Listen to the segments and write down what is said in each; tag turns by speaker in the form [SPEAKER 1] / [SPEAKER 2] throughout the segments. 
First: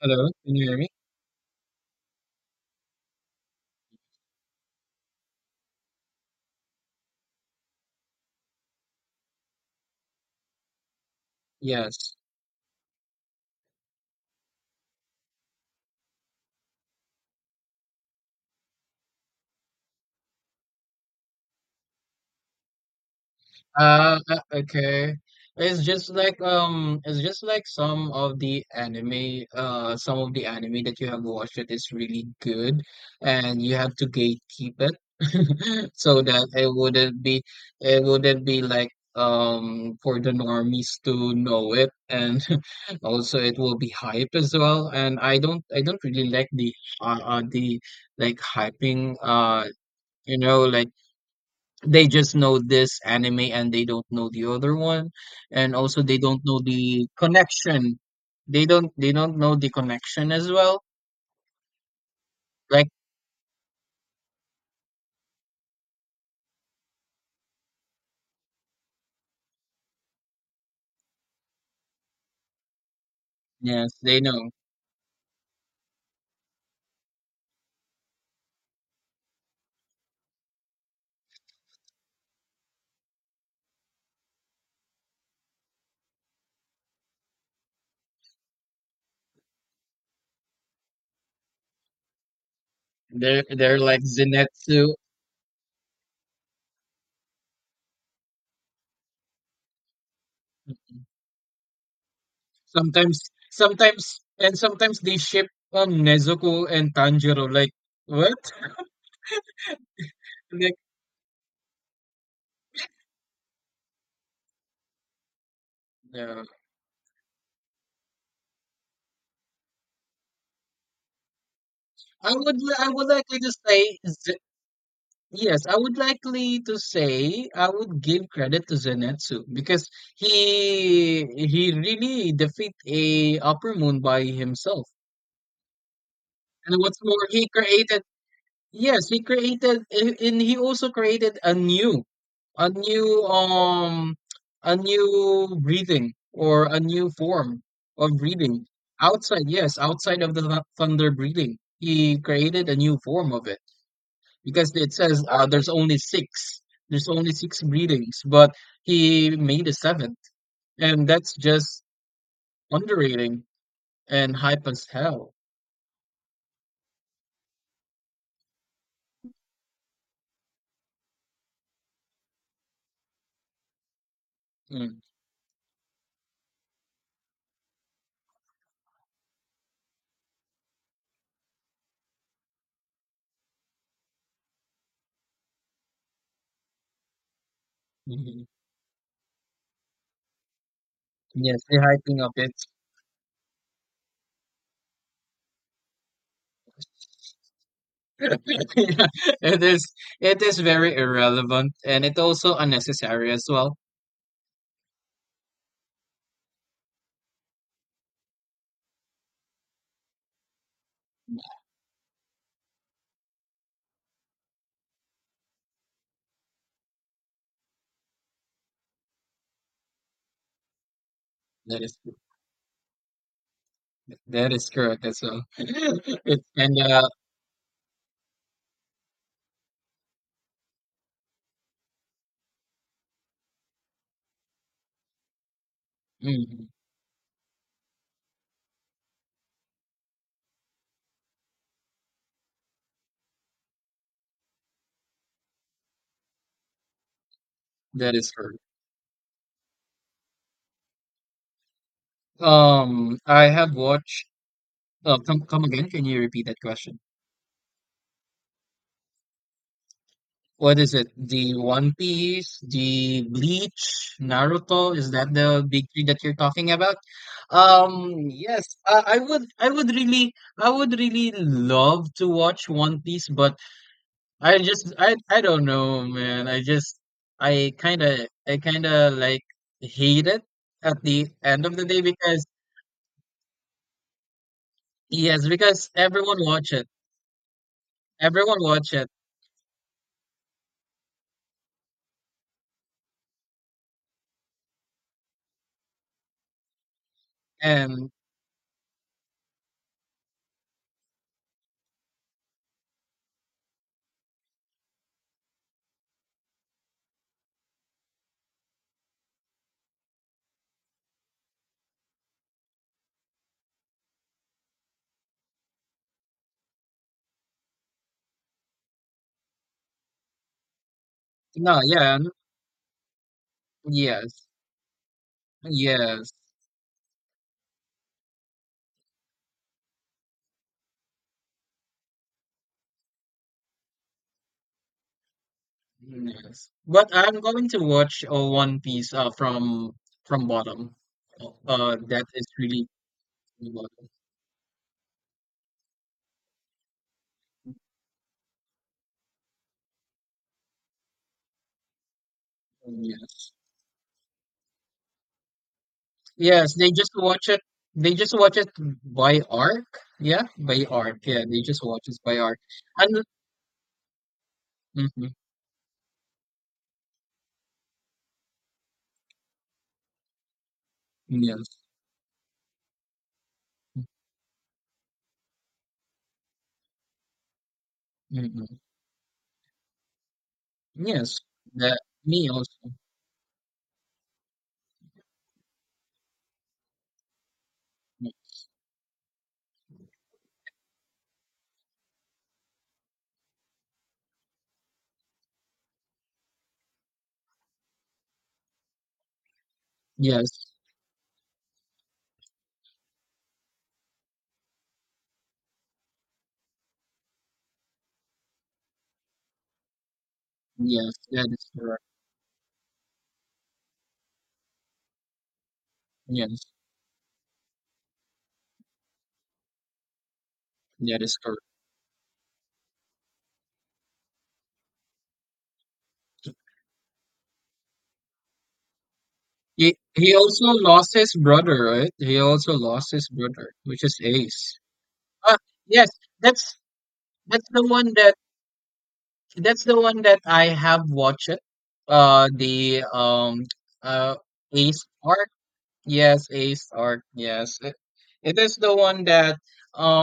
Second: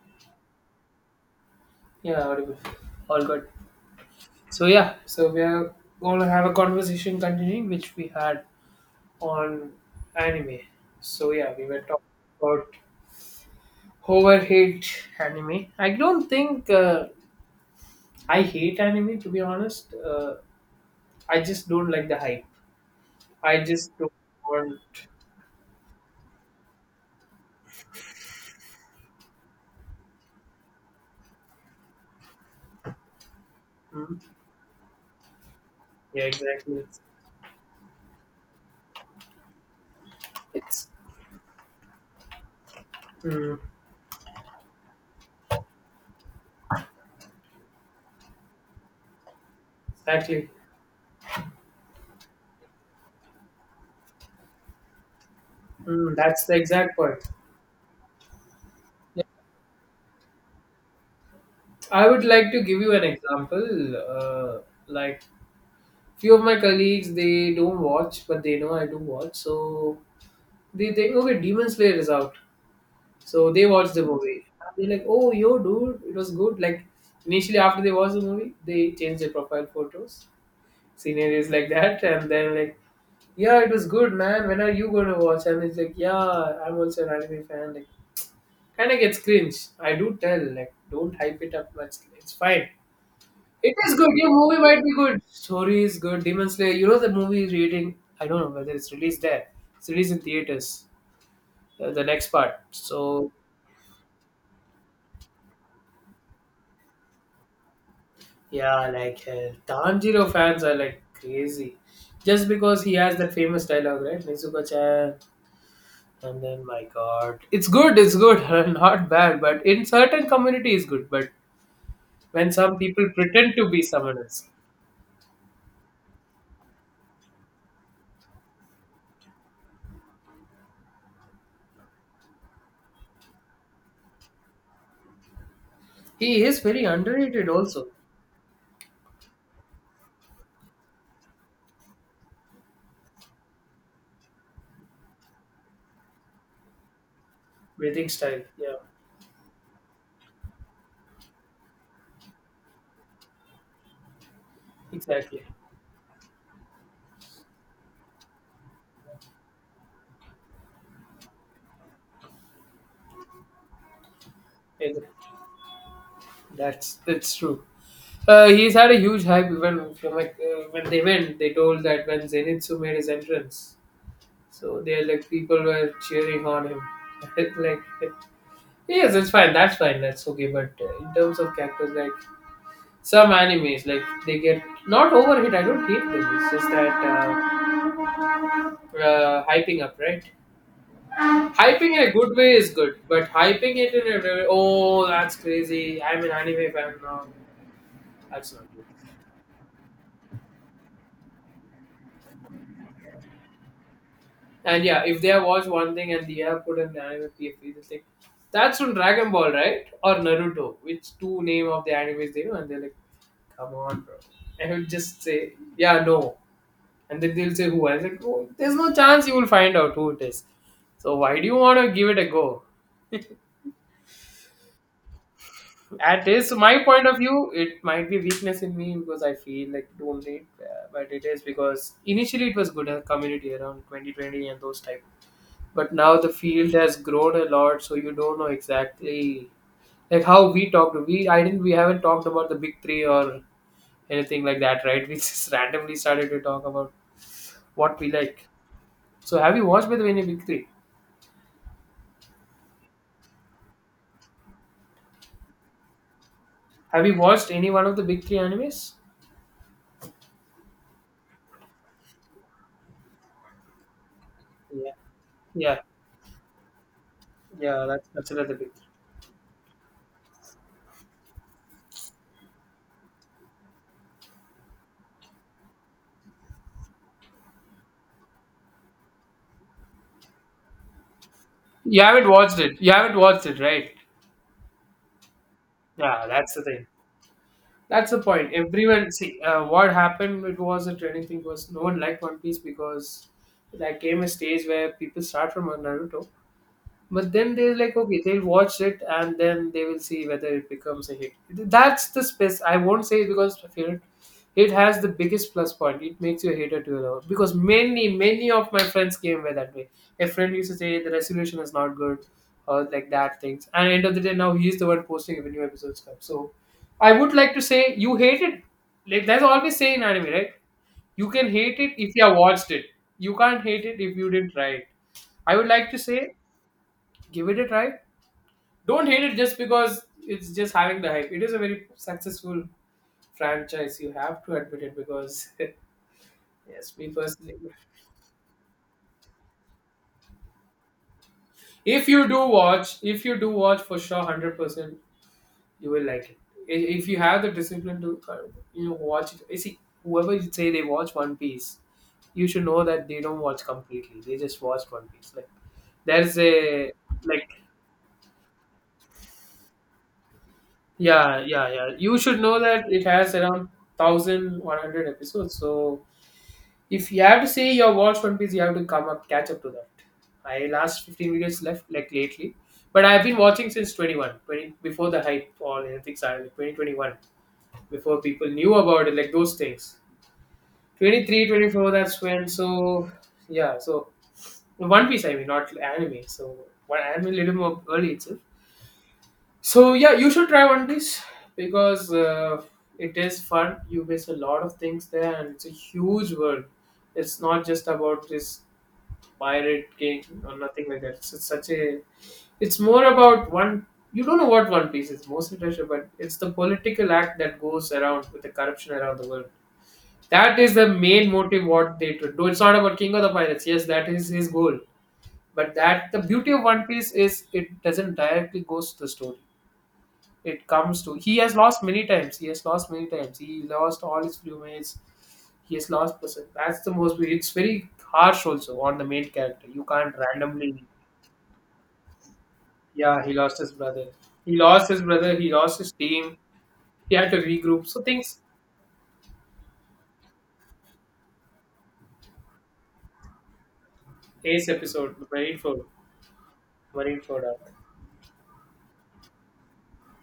[SPEAKER 1] Hello, can you hear me?
[SPEAKER 2] Yeah, audible. All good. So we are going to have a conversation continuing which we had on anime. So yeah, we were talking
[SPEAKER 1] Yes.
[SPEAKER 2] about over hate anime. I don't think I hate anime to be honest. I just don't like the hype. I just don't
[SPEAKER 1] Uh, uh,
[SPEAKER 2] want.
[SPEAKER 1] okay. It's just like some of the anime, some of the anime that you have watched that is really good, and you have to
[SPEAKER 2] Hmm?
[SPEAKER 1] gatekeep it so
[SPEAKER 2] Yeah,
[SPEAKER 1] that
[SPEAKER 2] exactly.
[SPEAKER 1] it wouldn't be like for the
[SPEAKER 2] It's
[SPEAKER 1] normies to know it, and also it
[SPEAKER 2] mm,
[SPEAKER 1] will be hype as well. And I don't really like the uh, uh the like hyping
[SPEAKER 2] exactly.
[SPEAKER 1] like they just know this anime and they don't know the other one, and also
[SPEAKER 2] Mm,
[SPEAKER 1] they don't
[SPEAKER 2] that's the
[SPEAKER 1] know
[SPEAKER 2] exact
[SPEAKER 1] the
[SPEAKER 2] point.
[SPEAKER 1] connection, they
[SPEAKER 2] Yeah.
[SPEAKER 1] don't know the connection as well,
[SPEAKER 2] I would like to give
[SPEAKER 1] like.
[SPEAKER 2] you an example. Like few of my colleagues, they don't watch but they know I do watch, so they think, okay, Demon Slayer is out, so they watch
[SPEAKER 1] Yes,
[SPEAKER 2] the
[SPEAKER 1] they
[SPEAKER 2] movie.
[SPEAKER 1] know.
[SPEAKER 2] They're like, oh yo dude, it was good. Like initially after they watch the movie, they change their profile photos, scenarios like that. And then like, yeah, it was good man, when are you going to watch? And it's like, yeah, I'm also an anime fan, like kind of gets cringe. I do tell like, don't hype it up much, it's fine.
[SPEAKER 1] They're
[SPEAKER 2] It is
[SPEAKER 1] like
[SPEAKER 2] good. Your movie might
[SPEAKER 1] zenetsu
[SPEAKER 2] be good. Story is good. Demon Slayer. You know the movie is reading. I don't know whether it's released there. It's released in theaters. The next part.
[SPEAKER 1] sometimes.
[SPEAKER 2] So
[SPEAKER 1] And sometimes they ship Nezuko and Tanjiro, like what?
[SPEAKER 2] yeah, Tanjiro fans are
[SPEAKER 1] Like,
[SPEAKER 2] like crazy, just because he has that famous dialogue, right? Nezuko-chan. And
[SPEAKER 1] no.
[SPEAKER 2] then my God, it's good. It's good. Not bad. But in certain community, it's good. But when some
[SPEAKER 1] I would
[SPEAKER 2] people
[SPEAKER 1] likely
[SPEAKER 2] pretend
[SPEAKER 1] just
[SPEAKER 2] to be
[SPEAKER 1] say,
[SPEAKER 2] someone else,
[SPEAKER 1] yes, I would likely to say I would give credit to Zenetsu because he really defeat a Upper Moon by himself.
[SPEAKER 2] he is
[SPEAKER 1] And
[SPEAKER 2] very
[SPEAKER 1] what's more,
[SPEAKER 2] underrated.
[SPEAKER 1] he
[SPEAKER 2] Also,
[SPEAKER 1] created, yes, he created, and he also created a new, a new um a new breathing, or a new form
[SPEAKER 2] breathing
[SPEAKER 1] of
[SPEAKER 2] style.
[SPEAKER 1] breathing
[SPEAKER 2] Yeah,
[SPEAKER 1] outside, yes, outside of the thunder breathing. He created a new form of it because it says
[SPEAKER 2] exactly.
[SPEAKER 1] there's only six, greetings, but he made a seventh, and that's just underrating and hype as hell.
[SPEAKER 2] That's true. He's had a huge hype when from when they went, they told that when Zenitsu made his entrance, so
[SPEAKER 1] Mm.
[SPEAKER 2] they like people were cheering on him. Like yes, it's fine, that's okay. But in terms of characters, like some animes, like they get not overhit. I don't hate them. It's just that
[SPEAKER 1] Mhm.
[SPEAKER 2] hyping up, right?
[SPEAKER 1] Yes, they're
[SPEAKER 2] Hyping in a
[SPEAKER 1] hyping up
[SPEAKER 2] good
[SPEAKER 1] it.
[SPEAKER 2] way is good, but hyping it in a very, oh that's crazy, I'm an anime fan now. That's not good.
[SPEAKER 1] Yeah, it is, it is very irrelevant, and it also unnecessary as well.
[SPEAKER 2] And yeah, if there was one thing and they have put an anime PFP, it's like that's from Dragon Ball, right? Or Naruto, which two name of the animes they know, and they're like, come on, bro. And he'll just say, yeah, no. And then they'll say who. I was like, oh, there's no chance you will find out who it is. So why do you want
[SPEAKER 1] that
[SPEAKER 2] to
[SPEAKER 1] is
[SPEAKER 2] give it a go?
[SPEAKER 1] that is correct as well.
[SPEAKER 2] At
[SPEAKER 1] It's,
[SPEAKER 2] is
[SPEAKER 1] and
[SPEAKER 2] my point
[SPEAKER 1] uh,
[SPEAKER 2] of view, it might be weakness in me because I feel like don't need, but it is because initially it was good a community around 2020 and those type, but now the
[SPEAKER 1] mhm,
[SPEAKER 2] field has grown a lot, so you don't know exactly like how we talked. We i didn't we haven't talked about the big three or anything like that, right? We just randomly started to talk about what we
[SPEAKER 1] that is
[SPEAKER 2] like.
[SPEAKER 1] correct.
[SPEAKER 2] So have you watched by the way any big three?
[SPEAKER 1] I have watched, come again, can you repeat that question?
[SPEAKER 2] Have you watched any one of the big three animes?
[SPEAKER 1] What is it? The One Piece, the Bleach,
[SPEAKER 2] Yeah.
[SPEAKER 1] Naruto, is that the
[SPEAKER 2] Yeah.
[SPEAKER 1] big three that you're talking about?
[SPEAKER 2] Yeah, that's another
[SPEAKER 1] Yes,
[SPEAKER 2] big three.
[SPEAKER 1] I would, I would really, I would really love to watch One Piece, but I just, I don't know, man. I just, I kind of I kind of like hate it at the end of the day,
[SPEAKER 2] You haven't
[SPEAKER 1] because
[SPEAKER 2] watched it, you haven't watched it, right?
[SPEAKER 1] yes, because
[SPEAKER 2] Yeah,
[SPEAKER 1] everyone
[SPEAKER 2] that's the
[SPEAKER 1] watch
[SPEAKER 2] thing.
[SPEAKER 1] it.
[SPEAKER 2] That's the point.
[SPEAKER 1] Everyone watch it.
[SPEAKER 2] Everyone, see, what happened, it was a trending thing was no one liked One Piece because there came a stage where people start from Naruto, but then they're like,
[SPEAKER 1] And
[SPEAKER 2] okay, they'll watch it and then they will see whether it becomes a hit. That's the space. I won't say it because of it. It has the biggest plus point. It makes you a hater to a lover. Because many, many of my friends came way that way. A friend used to say the resolution is not good or like that things. And end of the day, now he is the one posting when new episodes come. So I would like to say you hate it. Like that's always say in anime, right? You can hate
[SPEAKER 1] no,
[SPEAKER 2] it if
[SPEAKER 1] yeah,
[SPEAKER 2] you have watched it. You can't hate it if you
[SPEAKER 1] yes.
[SPEAKER 2] didn't try it. I would like to say
[SPEAKER 1] Yes.
[SPEAKER 2] give it a try. Don't hate it just because it's just having the hype. It is a very successful franchise. You have to admit it because
[SPEAKER 1] Yes.
[SPEAKER 2] yes, me
[SPEAKER 1] But I'm
[SPEAKER 2] personally,
[SPEAKER 1] going to watch One Piece from bottom. That is really
[SPEAKER 2] if you do
[SPEAKER 1] from
[SPEAKER 2] watch for
[SPEAKER 1] bottom.
[SPEAKER 2] sure, 100%, you will like it. I- If you have the discipline to watch it. You see, whoever you say they watch One Piece, you should know that they don't
[SPEAKER 1] Yes.
[SPEAKER 2] watch completely. They just watch One Piece. Like there's
[SPEAKER 1] Yes, they
[SPEAKER 2] a
[SPEAKER 1] just watch
[SPEAKER 2] like
[SPEAKER 1] it. They just watch it by arc. Yeah, by arc.
[SPEAKER 2] Yeah,
[SPEAKER 1] Yeah, they
[SPEAKER 2] yeah,
[SPEAKER 1] just
[SPEAKER 2] yeah.
[SPEAKER 1] watch it
[SPEAKER 2] You
[SPEAKER 1] by
[SPEAKER 2] should know
[SPEAKER 1] arc.
[SPEAKER 2] that it
[SPEAKER 1] And
[SPEAKER 2] has around 1100
[SPEAKER 1] mhm,
[SPEAKER 2] episodes. So if you have to say you have watched One Piece, you have to come up, catch up to that. I last 15 minutes
[SPEAKER 1] yes,
[SPEAKER 2] left like lately, but I've been watching since 2120, before the hype or anything started, 2021, before people knew
[SPEAKER 1] hmm,
[SPEAKER 2] about it, like those things. twenty
[SPEAKER 1] yes,
[SPEAKER 2] three twenty four.
[SPEAKER 1] that,
[SPEAKER 2] That's when.
[SPEAKER 1] me also.
[SPEAKER 2] So yeah, so One Piece, I mean, not anime. So one anime a little more early itself. So yeah, you should try One Piece because it is fun. You miss a lot of things there, and it's a huge world. It's not just about this pirate king or
[SPEAKER 1] Yes,
[SPEAKER 2] nothing like that. It's such a. It's more about one. You don't know what One Piece is, mostly treasure, but it's the political act that goes around with the corruption around the world. That is the
[SPEAKER 1] yes,
[SPEAKER 2] main
[SPEAKER 1] that
[SPEAKER 2] motive
[SPEAKER 1] is
[SPEAKER 2] what
[SPEAKER 1] correct.
[SPEAKER 2] they to do. Though it's not about King of the Pirates. Yes, that is his goal. But that the beauty of
[SPEAKER 1] Yes,
[SPEAKER 2] One Piece is it doesn't directly goes to the story. It comes to
[SPEAKER 1] that
[SPEAKER 2] he
[SPEAKER 1] is
[SPEAKER 2] has
[SPEAKER 1] correct.
[SPEAKER 2] lost many times. He has lost many times. He lost all his crewmates. He has lost person. That's the most. It's very harsh also on the main character. You can't
[SPEAKER 1] He also
[SPEAKER 2] randomly.
[SPEAKER 1] lost his brother, right? He also lost
[SPEAKER 2] Yeah,
[SPEAKER 1] his
[SPEAKER 2] he lost his
[SPEAKER 1] brother, which
[SPEAKER 2] brother.
[SPEAKER 1] is
[SPEAKER 2] He
[SPEAKER 1] Ace.
[SPEAKER 2] lost his brother. He
[SPEAKER 1] Uh,
[SPEAKER 2] lost his
[SPEAKER 1] yes,
[SPEAKER 2] team.
[SPEAKER 1] that's
[SPEAKER 2] He had to
[SPEAKER 1] that's
[SPEAKER 2] regroup.
[SPEAKER 1] the
[SPEAKER 2] So
[SPEAKER 1] one that,
[SPEAKER 2] things.
[SPEAKER 1] that's the one that I have watched. The uh
[SPEAKER 2] Ace
[SPEAKER 1] Ace
[SPEAKER 2] episode,
[SPEAKER 1] Arc.
[SPEAKER 2] Marineford,
[SPEAKER 1] Yes, Ace Arc.
[SPEAKER 2] Marineford Arc.
[SPEAKER 1] Yes, it is the one that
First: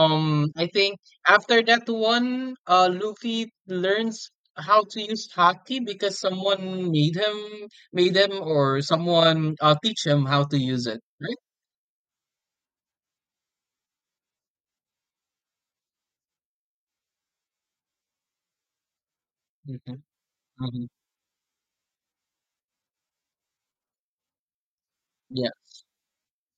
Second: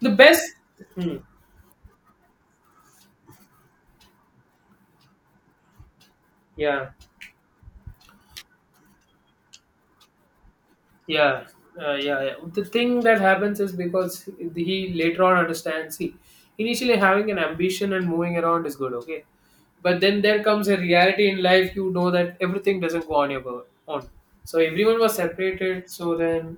[SPEAKER 2] The best.
[SPEAKER 1] I think
[SPEAKER 2] Hmm,
[SPEAKER 1] after that one, Luffy learns how to use hockey because
[SPEAKER 2] yeah.
[SPEAKER 1] someone made him, or someone teach him how to use it, right?
[SPEAKER 2] Yeah, yeah. The thing that happens is because he later on understands. See, initially having an ambition and moving around is good, okay,
[SPEAKER 1] Hmm.
[SPEAKER 2] but then there comes a
[SPEAKER 1] Hmm.
[SPEAKER 2] reality in life. You know that everything doesn't go on your go- on. So everyone was
[SPEAKER 1] Yeah.
[SPEAKER 2] separated. So then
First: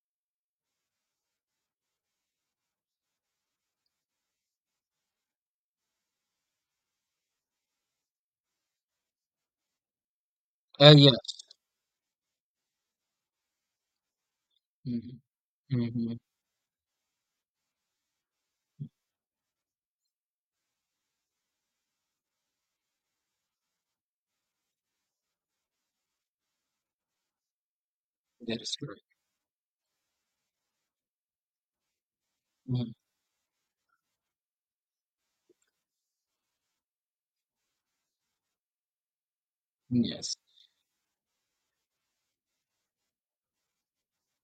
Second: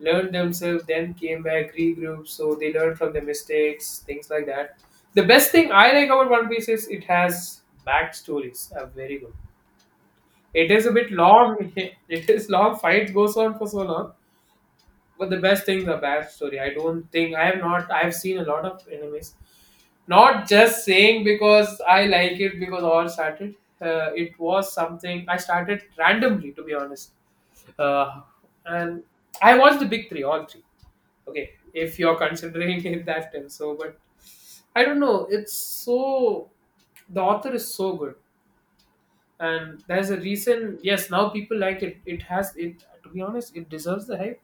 [SPEAKER 2] learned themselves, then came back, regrouped. So they learned from their mistakes, things like that. The best thing I like about One Piece is it has backstories. Are very good. It is a bit
[SPEAKER 1] Yes.
[SPEAKER 2] long. It is long. Fight goes on for so long,
[SPEAKER 1] Hmm.
[SPEAKER 2] but the best thing the
[SPEAKER 1] Hmm.
[SPEAKER 2] backstory. I have seen a lot of animes, not just saying because I like it because all started. It was something I started randomly to be honest. uh,
[SPEAKER 1] That is
[SPEAKER 2] and
[SPEAKER 1] correct.
[SPEAKER 2] I watched the big three, all three, okay, if you're considering
[SPEAKER 1] Mm-hmm.
[SPEAKER 2] it that term. So but I don't know, it's so the author is so good, and there's a
[SPEAKER 1] Yes,
[SPEAKER 2] reason. Yes, now people like it. It has it, to be honest, it deserves the hype.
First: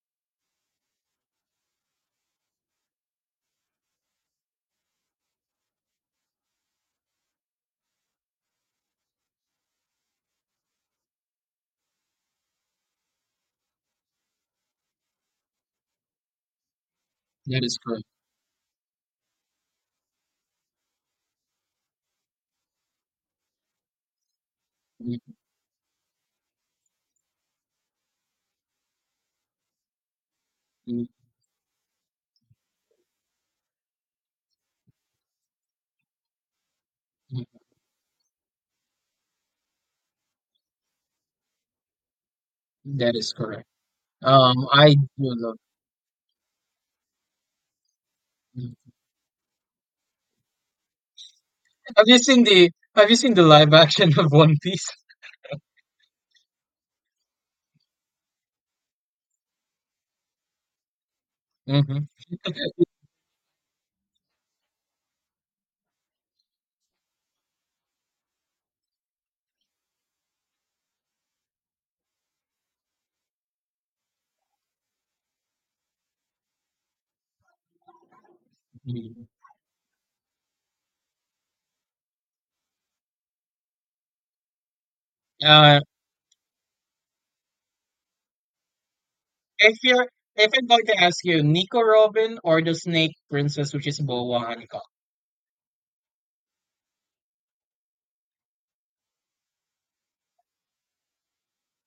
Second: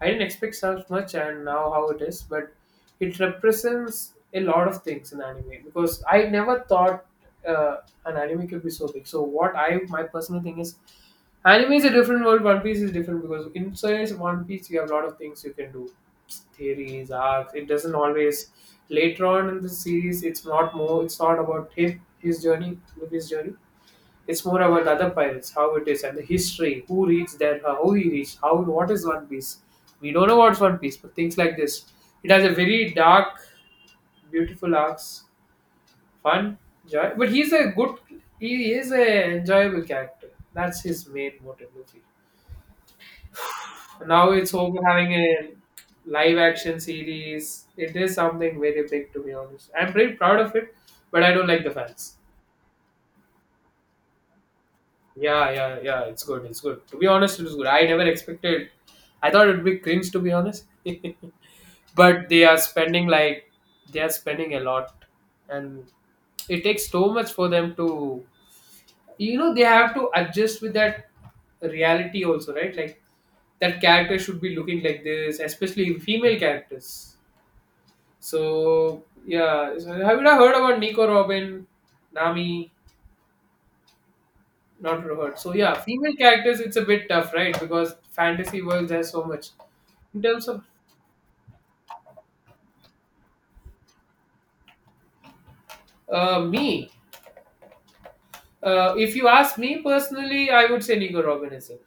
[SPEAKER 2] I didn't expect so much and now how it is, but it represents a lot of things in anime because I never thought uh, an anime could be so big. So what I my personal thing is, anime is a different world. One Piece is different because inside One Piece you have a lot of things you can do, theories, arcs.
[SPEAKER 1] that
[SPEAKER 2] It
[SPEAKER 1] is
[SPEAKER 2] doesn't
[SPEAKER 1] correct.
[SPEAKER 2] always, later on in the series, it's not more, it's not about him, his journey with his journey. It's more about the other
[SPEAKER 1] Mm,
[SPEAKER 2] pirates, how it is, and the history, who reads there, how he reached, how what is One Piece. We don't know what's One Piece,
[SPEAKER 1] mm,
[SPEAKER 2] but things like this. It has a very dark, beautiful arcs, fun, joy. But
[SPEAKER 1] mm,
[SPEAKER 2] he's a good, he is a enjoyable character. That's his main motive, Luffy.
[SPEAKER 1] that is correct.
[SPEAKER 2] Now it's over
[SPEAKER 1] I do
[SPEAKER 2] having a
[SPEAKER 1] love.
[SPEAKER 2] live action series. It is something very
[SPEAKER 1] Mm.
[SPEAKER 2] big, to be honest. I'm very proud of it, but I don't like the
[SPEAKER 1] Have
[SPEAKER 2] fans.
[SPEAKER 1] you seen the, have you seen the live action of One Piece?
[SPEAKER 2] Yeah. It's good. It's good. To be honest, it's good. I never expected. I thought it'd be cringe, to be honest.
[SPEAKER 1] Hmm.
[SPEAKER 2] But they are spending like they are spending a lot, and it takes so much for them to. You know, they have to adjust with that reality also, right? Like that character should be looking like this, especially female characters. So yeah, so have you ever heard about Nico Robin, Nami? Not Robert. So yeah,
[SPEAKER 1] Uh,
[SPEAKER 2] female characters it's a bit tough, right? Because fantasy worlds has so much.
[SPEAKER 1] if you're
[SPEAKER 2] In terms
[SPEAKER 1] if
[SPEAKER 2] of
[SPEAKER 1] I'm going to ask you, Nico Robin or the Snake Princess, which is Boa Hancock?
[SPEAKER 2] me, if you ask me personally, I would say Nico Robin is it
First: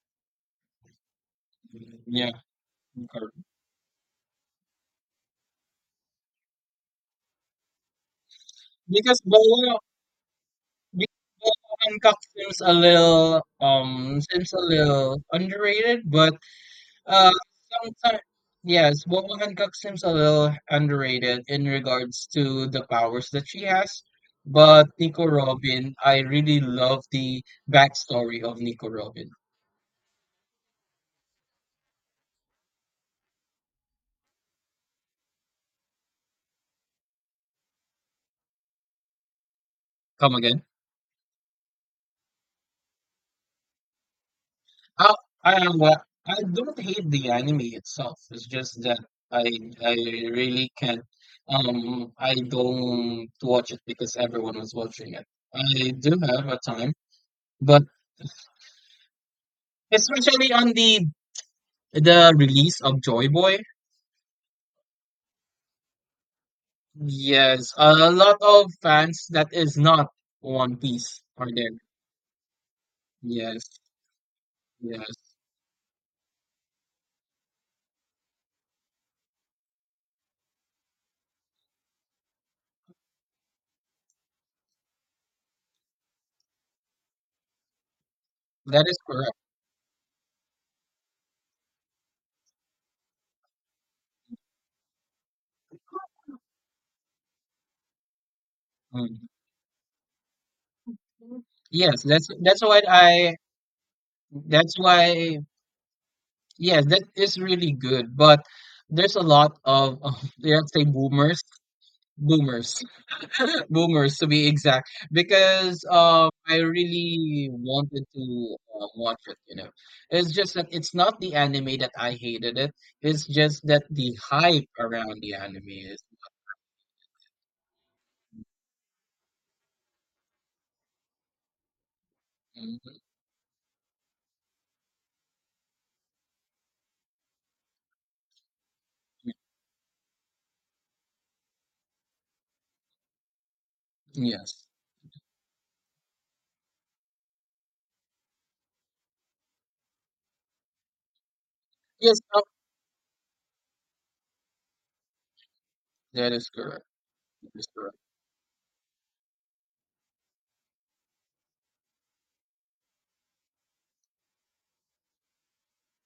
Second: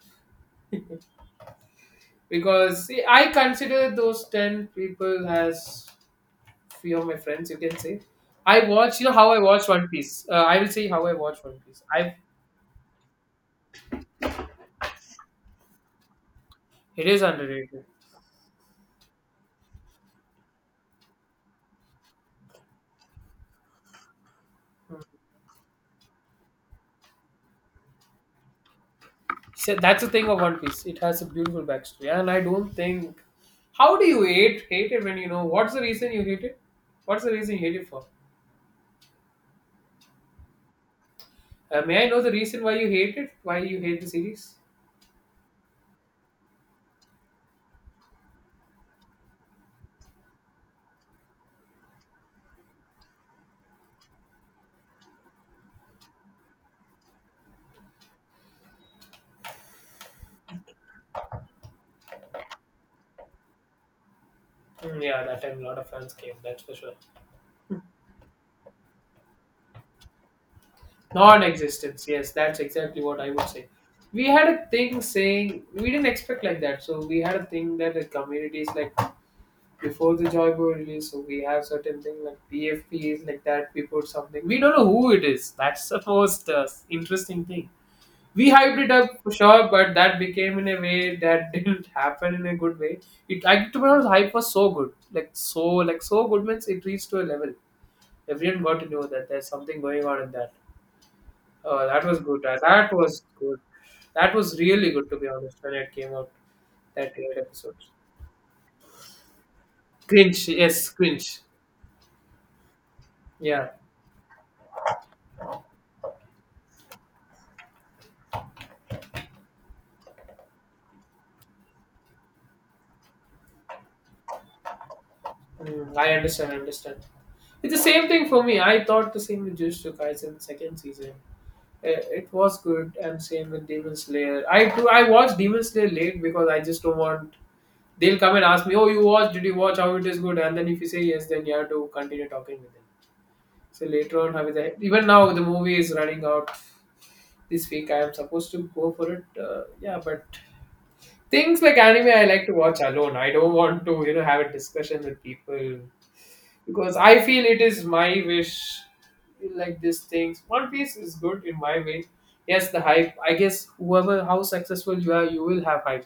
[SPEAKER 1] Yeah,
[SPEAKER 2] because see, I
[SPEAKER 1] correct.
[SPEAKER 2] consider those 10 people as few of my friends. You can say I watch. You know
[SPEAKER 1] Because
[SPEAKER 2] how I watch
[SPEAKER 1] Boa,
[SPEAKER 2] One Piece. I will say how I
[SPEAKER 1] because
[SPEAKER 2] watch One
[SPEAKER 1] Boa
[SPEAKER 2] Piece. I
[SPEAKER 1] Hancock seems a little underrated, but
[SPEAKER 2] It is
[SPEAKER 1] Uh,
[SPEAKER 2] underrated.
[SPEAKER 1] sometimes, yes, Boba Hancock seems a little underrated in regards to the powers that she has. But
[SPEAKER 2] Hmm.
[SPEAKER 1] Nico Robin, I really love the backstory of Nico Robin.
[SPEAKER 2] So that's the thing of One Piece. It has a beautiful backstory, and I don't think. How do you hate it when you know what's the reason you hate it? What's the reason you hate it for?
[SPEAKER 1] Come again?
[SPEAKER 2] May I know the reason why you hate it? Why you hate the series?
[SPEAKER 1] Uh, I am what, I don't hate the anime itself. It's just that I I really can't. I don't watch it because everyone was watching it. I do have a time, but especially on the release of Joy Boy.
[SPEAKER 2] Hmm, yeah, that time a lot of fans came. That's for sure.
[SPEAKER 1] Yes, a lot of fans that is not One Piece are there.
[SPEAKER 2] Non-existence. Yes, that's exactly what I would say.
[SPEAKER 1] Yes,
[SPEAKER 2] We had a thing
[SPEAKER 1] yes,
[SPEAKER 2] saying we didn't expect like that. So we had a thing that the community is like before the Joybo release, so we have certain things like PFPs like that. We put something. We don't know who it is. That's the most interesting thing. We hyped
[SPEAKER 1] that
[SPEAKER 2] it
[SPEAKER 1] is
[SPEAKER 2] up for
[SPEAKER 1] correct.
[SPEAKER 2] sure, but that became in a way that didn't happen in a good way. I, to be honest, hype was so good, like so good means it reached to a level. Everyone got to know
[SPEAKER 1] Mm.
[SPEAKER 2] that there's something going on in that. That
[SPEAKER 1] Yes,
[SPEAKER 2] was good.
[SPEAKER 1] that's why
[SPEAKER 2] That was
[SPEAKER 1] I,
[SPEAKER 2] good. That was
[SPEAKER 1] that's
[SPEAKER 2] really good, to be
[SPEAKER 1] why,
[SPEAKER 2] honest, when it came out.
[SPEAKER 1] yes, that
[SPEAKER 2] That eight
[SPEAKER 1] is really
[SPEAKER 2] episodes.
[SPEAKER 1] good. But there's a lot of
[SPEAKER 2] Cringe.
[SPEAKER 1] let's say
[SPEAKER 2] Yes, cringe.
[SPEAKER 1] boomers, boomers
[SPEAKER 2] Yeah.
[SPEAKER 1] boomers, to be exact, because I really wanted to watch it. You know, it's just that it's not the anime that I hated it. It's just that the hype around the anime
[SPEAKER 2] Mm,
[SPEAKER 1] is.
[SPEAKER 2] I understand. It's the same thing for me. I thought the same with Jujutsu Kaisen second season. It was good,
[SPEAKER 1] Mhm.
[SPEAKER 2] and same with Demon Slayer. I watched Demon Slayer late because I just don't want. They'll come and ask me, "Oh, you watched? Did you watch? How it is good?" And then if you say yes, then you have to continue talking with them. So later on, how is
[SPEAKER 1] Yes.
[SPEAKER 2] that? Even now, the movie is running out this week. I am supposed to go for it. Yeah, but things like anime,
[SPEAKER 1] Yes.
[SPEAKER 2] I
[SPEAKER 1] Oh,
[SPEAKER 2] like to watch alone. I don't want to, have a discussion with people
[SPEAKER 1] that is correct.
[SPEAKER 2] because I feel
[SPEAKER 1] That
[SPEAKER 2] it
[SPEAKER 1] is
[SPEAKER 2] is
[SPEAKER 1] correct.
[SPEAKER 2] my wish like these things. One Piece is good in my way. Yes, the hype. I guess whoever how successful you are, you will have hype.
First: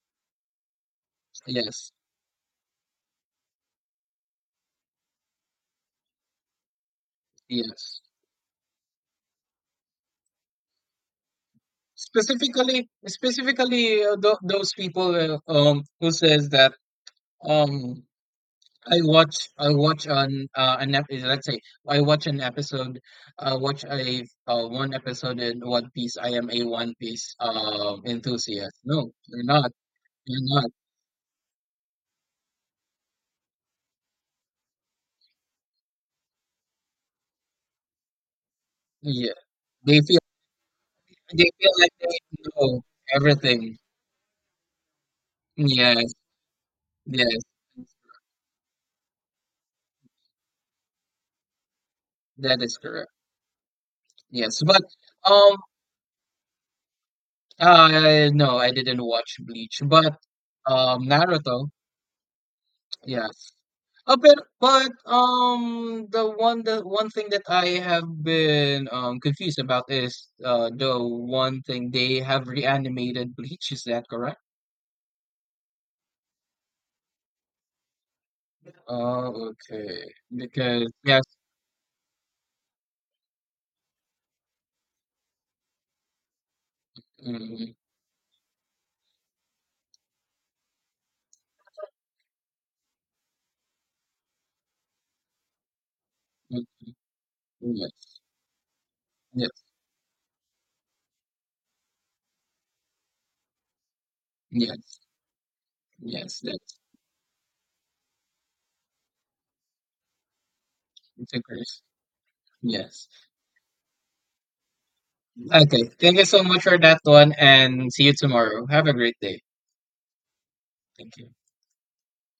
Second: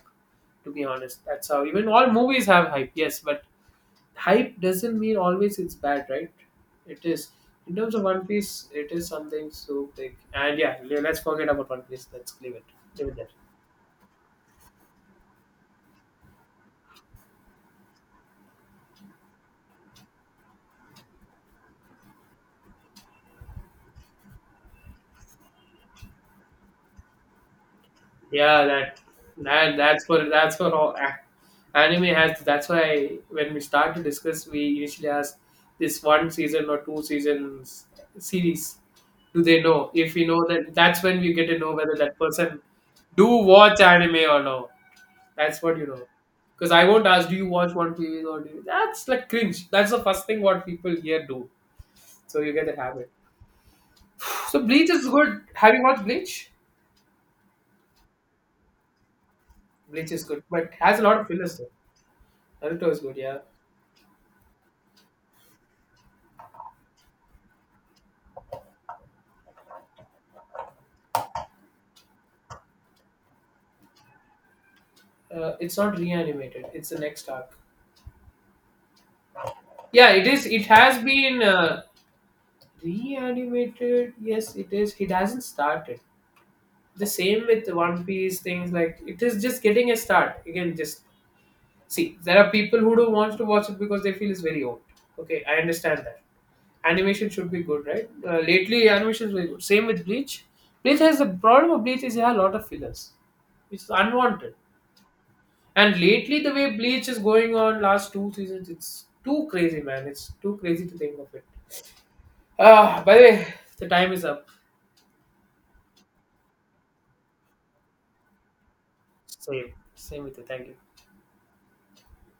[SPEAKER 2] To be honest, that's how even
[SPEAKER 1] Yes.
[SPEAKER 2] all movies have hype. Yes, but hype doesn't mean always it's bad, right? It is, in terms
[SPEAKER 1] Yes.
[SPEAKER 2] of One Piece, it is something so big. And yeah, let's forget about One Piece. Let's leave it. Leave it there.
[SPEAKER 1] Specifically those people who says that um, I watch on let's say I watch an episode, watch a one episode in One Piece. I am a One Piece
[SPEAKER 2] Yeah,
[SPEAKER 1] enthusiast.
[SPEAKER 2] that
[SPEAKER 1] No, you're not.
[SPEAKER 2] that that's for
[SPEAKER 1] You're
[SPEAKER 2] that's
[SPEAKER 1] not.
[SPEAKER 2] for all anime has. That's why when we start to discuss, we initially ask this one season or two seasons series.
[SPEAKER 1] Yeah.
[SPEAKER 2] Do they know?
[SPEAKER 1] They
[SPEAKER 2] If
[SPEAKER 1] feel,
[SPEAKER 2] we know that, that's when we get to know
[SPEAKER 1] like
[SPEAKER 2] whether
[SPEAKER 1] they
[SPEAKER 2] that person
[SPEAKER 1] know
[SPEAKER 2] do
[SPEAKER 1] everything.
[SPEAKER 2] watch anime or no. That's what you know.
[SPEAKER 1] Yes,
[SPEAKER 2] Because I won't ask, do
[SPEAKER 1] yes,
[SPEAKER 2] you watch one series or do you? That's like cringe. That's the first thing what people here do. So you
[SPEAKER 1] that
[SPEAKER 2] get the
[SPEAKER 1] is
[SPEAKER 2] habit.
[SPEAKER 1] correct.
[SPEAKER 2] So
[SPEAKER 1] Yes. But
[SPEAKER 2] Bleach is good.
[SPEAKER 1] um
[SPEAKER 2] Have you watched Bleach?
[SPEAKER 1] no, I didn't watch Bleach,
[SPEAKER 2] Bleach
[SPEAKER 1] but
[SPEAKER 2] is good, but has a lot of fillers
[SPEAKER 1] Naruto,
[SPEAKER 2] though. Naruto is good, yeah.
[SPEAKER 1] yes. A bit, but the one thing that I have been confused about is the one thing they have reanimated Bleach. Is that correct?
[SPEAKER 2] It's not reanimated. It's the next arc.
[SPEAKER 1] Oh, okay.
[SPEAKER 2] Yeah, it is. It
[SPEAKER 1] Because
[SPEAKER 2] has
[SPEAKER 1] yes,
[SPEAKER 2] been reanimated. Yes, it is. It hasn't started. The same with
[SPEAKER 1] mm,
[SPEAKER 2] the One Piece things. Like it is just getting a start. Again, just see. There are people who don't want to watch it because they feel it's very old. Okay, I understand that.
[SPEAKER 1] mm,
[SPEAKER 2] Animation should be good, right?
[SPEAKER 1] yes,
[SPEAKER 2] Lately, animation is very
[SPEAKER 1] yes,
[SPEAKER 2] good. Same with Bleach. Bleach has the problem of Bleach is it has a lot of fillers. It's unwanted.
[SPEAKER 1] yes,
[SPEAKER 2] And lately,
[SPEAKER 1] yes.
[SPEAKER 2] the way
[SPEAKER 1] That's,
[SPEAKER 2] Bleach is going on last two seasons, it's too crazy, man. It's too crazy to think of
[SPEAKER 1] it's a
[SPEAKER 2] it.
[SPEAKER 1] curse.
[SPEAKER 2] Ah,
[SPEAKER 1] Yes.
[SPEAKER 2] by the way, the time is up.
[SPEAKER 1] Okay. Thank you so much for that one, and see you tomorrow. Have a great day.
[SPEAKER 2] Same, same with you. Thank you.
[SPEAKER 1] Thank you.